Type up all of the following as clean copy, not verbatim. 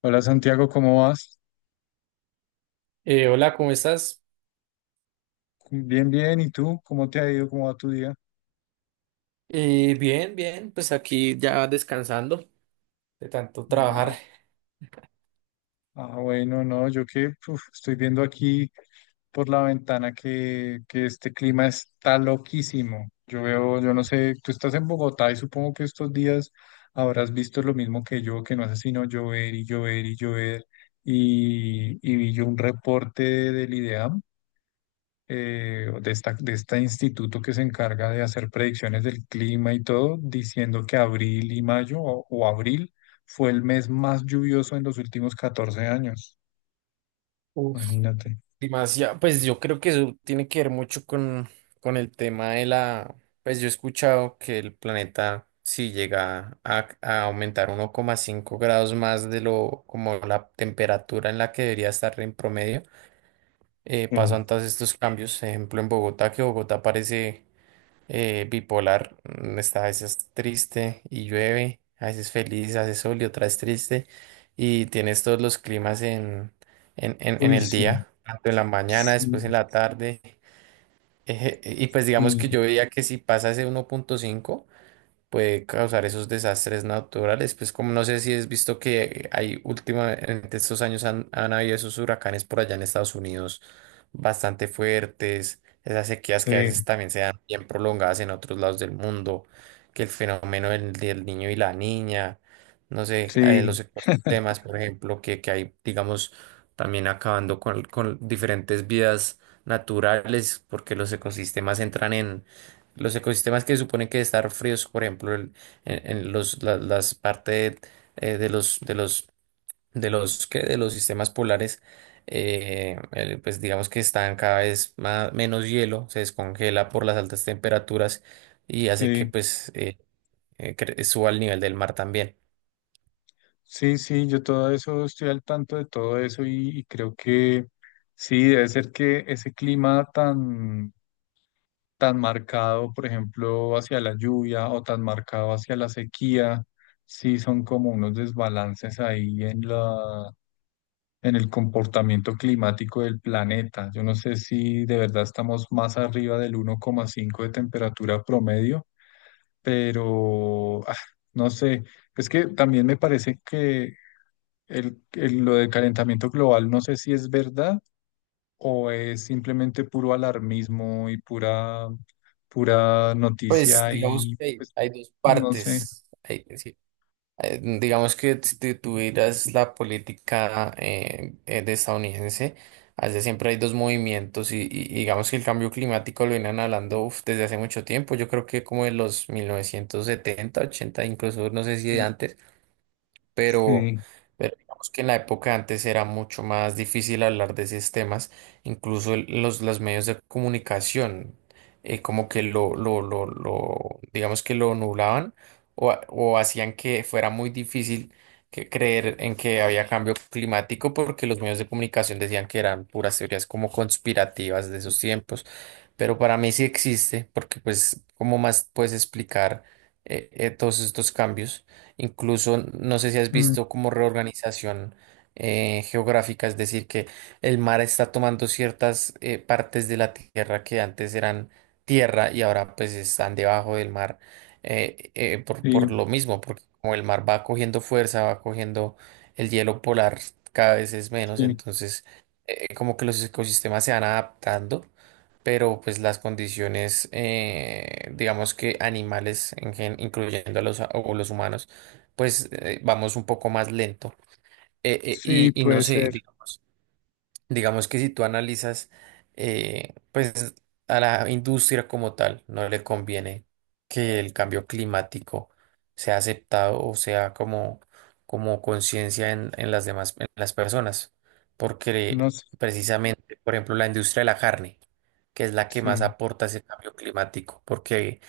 Hola Santiago, ¿cómo vas? Hola, ¿cómo estás? Bien, bien. ¿Y tú? ¿Cómo te ha ido? ¿Cómo va tu día? Bien, bien, pues aquí ya descansando de tanto trabajar. Ma- Ah, bueno, no, yo que uf, estoy viendo aquí por la ventana que este clima está loquísimo. Yo veo, yo no sé, tú estás en Bogotá y supongo que estos días habrás visto lo mismo que yo, que no hace sino llover y llover y llover. Y vi yo un reporte del IDEAM, o de este instituto que se encarga de hacer predicciones del clima y todo, diciendo que abril y mayo o abril fue el mes más lluvioso en los últimos 14 años. Uf, Imagínate. demasiado. Pues yo creo que eso tiene que ver mucho con el tema de la. Pues yo he escuchado que el planeta, si llega a aumentar uno coma cinco grados más de lo como la temperatura en la que debería estar en promedio, Eh, pasan todos estos cambios. Ejemplo, en Bogotá, que Bogotá parece bipolar, está a veces triste y llueve, a veces feliz, hace sol y otras triste, y tienes todos los climas en uy, el sí, día, tanto en la mañana, sí, después en la tarde, y pues digamos sí, que yo veía que si pasa ese 1,5, puede causar esos desastres naturales. Pues como no sé si has visto que hay últimamente estos años han, han habido esos huracanes por allá en Estados Unidos bastante fuertes, esas sequías que a veces sí, también se dan bien prolongadas en otros lados del mundo, que el fenómeno del niño y la niña, no sé, sí, los ecosistemas, por ejemplo, que hay, digamos, también acabando con diferentes vidas naturales, porque los ecosistemas entran en los ecosistemas que suponen que estar fríos, por ejemplo, en los, las partes de los, de los, de los, ¿qué? De los sistemas polares, pues digamos que están cada vez más, menos hielo, se descongela por las altas temperaturas y hace que sí, pues suba el nivel del mar también. sí, sí, yo todo eso estoy al tanto de todo eso y creo que sí, debe ser que ese clima tan marcado, por ejemplo, hacia la lluvia o tan marcado hacia la sequía, sí son como unos desbalances ahí en la, en el comportamiento climático del planeta. Yo no sé si de verdad estamos más arriba del 1,5 de temperatura promedio, pero no sé, es que también me parece que lo del calentamiento global, no sé si es verdad o es simplemente puro alarmismo y pura Pues noticia digamos y que hay, pues hay dos no sé. partes. Sí, digamos que si tú tuvieras la política de estadounidense, allá siempre hay dos movimientos y digamos que el cambio climático lo vienen hablando uf, desde hace mucho tiempo, yo creo que como en los 1970, 80, incluso no sé si de eh, antes pero, Sí, pero digamos que en la época antes era mucho más difícil hablar de esos temas, incluso los medios de comunicación, como que lo, digamos que lo nublaban o hacían que fuera muy difícil que creer en que había cambio climático porque los medios de comunicación decían que eran puras teorías como conspirativas de esos tiempos, pero para mí sí existe porque pues, ¿cómo más puedes explicar todos estos cambios? Incluso, no sé si has mm, visto como reorganización geográfica, es decir, que el mar está tomando ciertas partes de la tierra que antes eran tierra y ahora pues están debajo del mar por, sí, por lo mismo, porque como el mar va cogiendo fuerza, va cogiendo el hielo polar cada vez es menos, sí, entonces como que los ecosistemas se van adaptando pero pues las condiciones, digamos que animales, incluyendo o los humanos, pues vamos un poco más lento. Eh, eh, y, sí, y no puede sé, ser, digamos. Digamos que si tú analizas, pues a la industria como tal no le conviene que el cambio climático sea aceptado o sea como conciencia en las demás, en las personas, no porque sé, precisamente, por ejemplo, la industria de la carne, que es la que más sí. aporta ese cambio climático, porque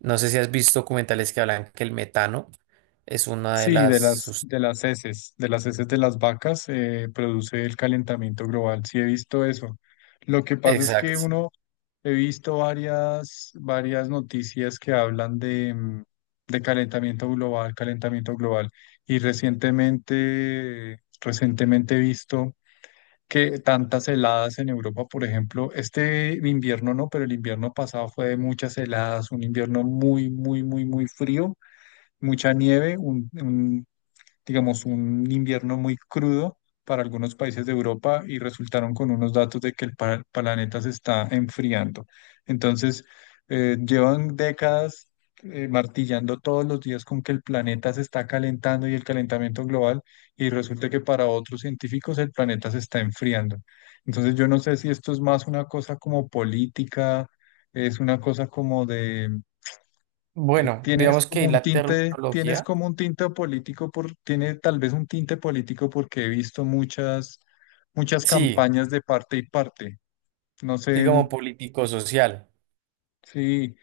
no sé si has visto documentales que hablan que el metano es una de Sí, las... de las, de las heces, de las heces de las vacas produce el calentamiento global. Sí, he visto eso. Lo que pasa es que Exacto. uno. He visto varias noticias que hablan de calentamiento global, calentamiento global. Y recientemente he visto que tantas heladas en Europa, por ejemplo, este invierno no, pero el invierno pasado fue de muchas heladas, un invierno muy, muy, muy, muy frío, mucha nieve, un digamos, un invierno muy crudo para algunos países de Europa y resultaron con unos datos de que el planeta se está enfriando. Entonces, llevan décadas martillando todos los días con que el planeta se está calentando y el calentamiento global, y resulta que para otros científicos el planeta se está enfriando. Entonces, yo no sé si esto es más una cosa como política, es una cosa como de. Bueno, Tienes digamos que como un la tinte, terminología... tiene tal vez un tinte político porque he visto muchas Sí, campañas de parte y parte. No sí, sé. como político-social. Sí,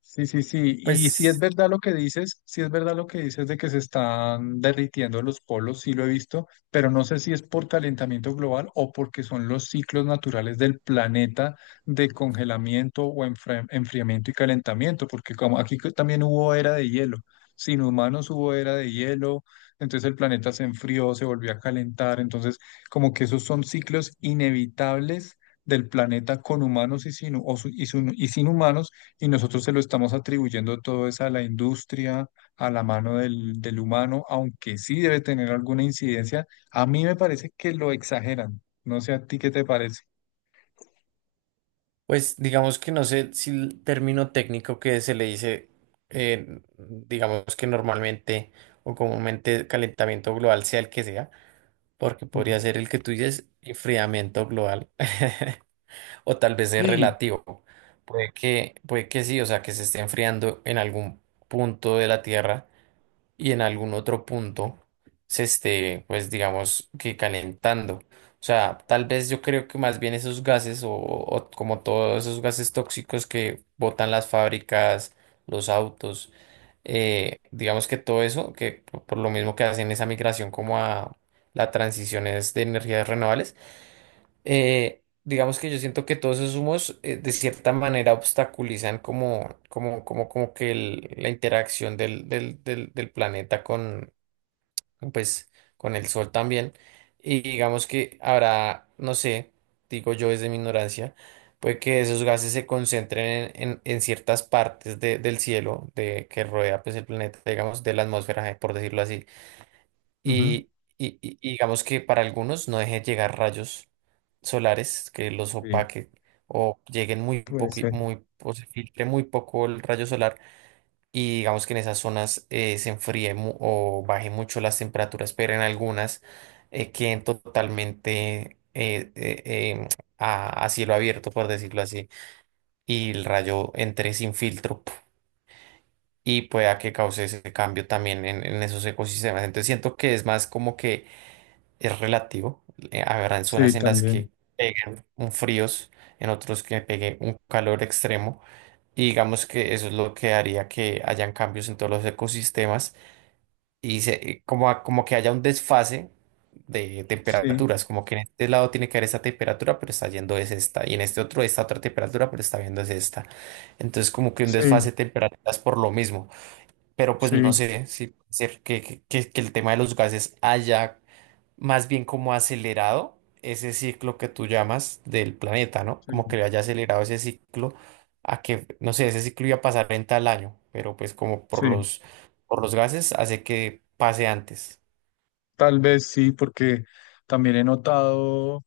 sí, sí, sí. Y si es Pues, verdad lo que dices, si es verdad lo que dices de que se están derritiendo los polos, sí lo he visto, pero no sé si es por calentamiento global o porque son los ciclos naturales del planeta de congelamiento o enfriamiento y calentamiento, porque como aquí que también hubo era de hielo, sin humanos hubo era de hielo, entonces el planeta se enfrió, se volvió a calentar, entonces como que esos son ciclos inevitables del planeta con humanos y sin, o su- y sin humanos, y nosotros se lo estamos atribuyendo todo eso a la industria, a la mano del humano, aunque sí debe tener alguna incidencia. A mí me parece que lo exageran. No sé a ti qué te parece. pues digamos que no sé si el término técnico que se le dice, digamos que normalmente o comúnmente calentamiento global sea el que sea, porque Ujú. podría ser el que tú dices enfriamiento global o tal vez es Sí, relativo. Puede que sí, o sea, que se esté enfriando en algún punto de la Tierra y en algún otro punto se esté, pues digamos que calentando. O sea, tal vez yo creo que más bien esos gases o como todos esos gases tóxicos que botan las fábricas, los autos, digamos que todo eso, que por lo mismo que hacen esa migración como a la transición es de energías renovables, digamos que yo siento que todos esos humos de cierta manera obstaculizan como que la interacción del planeta con, pues, con el sol también. Y digamos que habrá, no sé, digo yo desde mi ignorancia, puede que esos gases se concentren en ciertas partes del cielo de, que rodea pues, el planeta, digamos, de la atmósfera, por decirlo así. ujú, Y, y digamos que para algunos no deje llegar rayos solares que los sí, opaque o lleguen muy puede poco, ser. O se filtre muy poco el rayo solar y digamos que en esas zonas se enfríe o baje mucho las temperaturas, pero en algunas queden totalmente a cielo abierto, por decirlo así, y el rayo entre sin filtro. ¡Puf! Y pueda que cause ese cambio también en esos ecosistemas. Entonces siento que es más como que es relativo. Habrán Sí, zonas en las también. que peguen un fríos, en otros que pegue un calor extremo. Y digamos que eso es lo que haría que hayan cambios en todos los ecosistemas y como que haya un desfase de Sí, temperaturas, como que en este lado tiene que haber esta temperatura, pero está yendo es esta, y en este otro esta otra temperatura, pero está viendo es esta. Entonces como que un sí, desfase de temperaturas por lo mismo. Pero pues no sí, sé si puede ser que, que el tema de los gases haya más bien como acelerado ese ciclo que tú llamas del planeta, ¿no? Como sí, que le haya acelerado ese ciclo a que, no sé, ese ciclo iba a pasar en tal año, pero pues como por sí. los, por los gases hace que pase antes. Tal vez sí, porque también he notado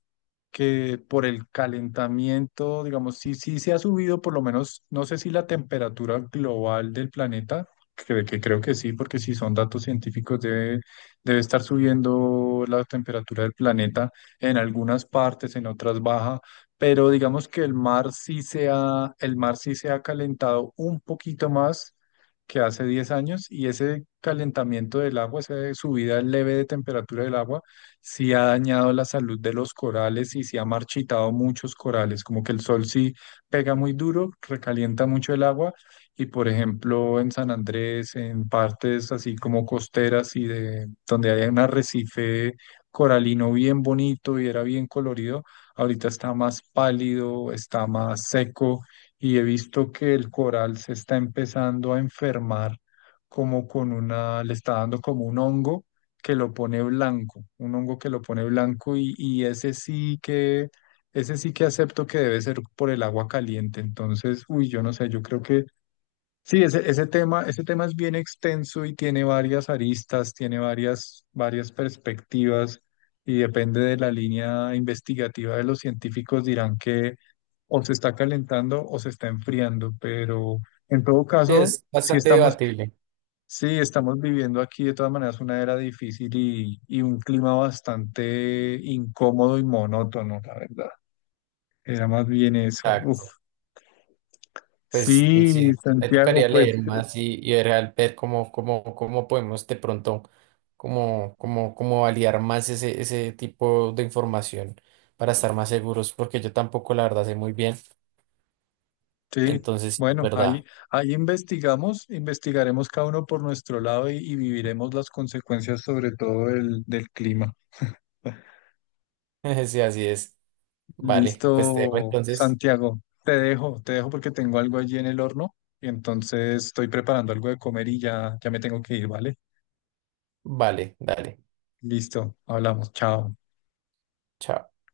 que por el calentamiento, digamos, sí, sí se ha subido, por lo menos, no sé si la temperatura global del planeta, que creo que sí, porque si son datos científicos, debe estar subiendo la temperatura del planeta en algunas partes, en otras baja, pero digamos que el mar sí se ha, el mar sí se ha calentado un poquito más que hace 10 años, y ese calentamiento del agua, esa subida leve de temperatura del agua, sí ha dañado la salud de los corales y sí ha marchitado muchos corales, como que el sol sí pega muy duro, recalienta mucho el agua y, por ejemplo, en San Andrés, en partes así como costeras y de donde hay un arrecife coralino bien bonito y era bien colorido, ahorita está más pálido, está más seco y he visto que el coral se está empezando a enfermar como con una, le está dando como un hongo que lo pone blanco, un hongo que lo pone blanco y ese sí que acepto que debe ser por el agua caliente. Entonces, uy, yo no sé, yo creo que sí, ese tema es bien extenso y tiene varias aristas, tiene varias perspectivas y depende de la línea investigativa de los científicos dirán que o se está calentando o se está enfriando, pero en todo Sí, caso, es si bastante estamos. debatible. Sí, estamos viviendo aquí de todas maneras una era difícil y un clima bastante incómodo y monótono, la verdad. Era más bien eso. Uf. Exacto. Pues sí, Sí, me Santiago, tocaría pues leer más y ver, ver cómo podemos de pronto, cómo validar más ese tipo de información para estar más seguros, porque yo tampoco la verdad sé muy bien. sí. Entonces, sí, es Bueno, ahí, verdad. ahí investigaremos cada uno por nuestro lado y viviremos las consecuencias sobre todo del clima. Sí, así es. Vale, pues te dejo Listo, entonces. Santiago. Te dejo porque tengo algo allí en el horno y entonces estoy preparando algo de comer y ya me tengo que ir, ¿vale? Vale, dale. Listo, hablamos, chao. Chao.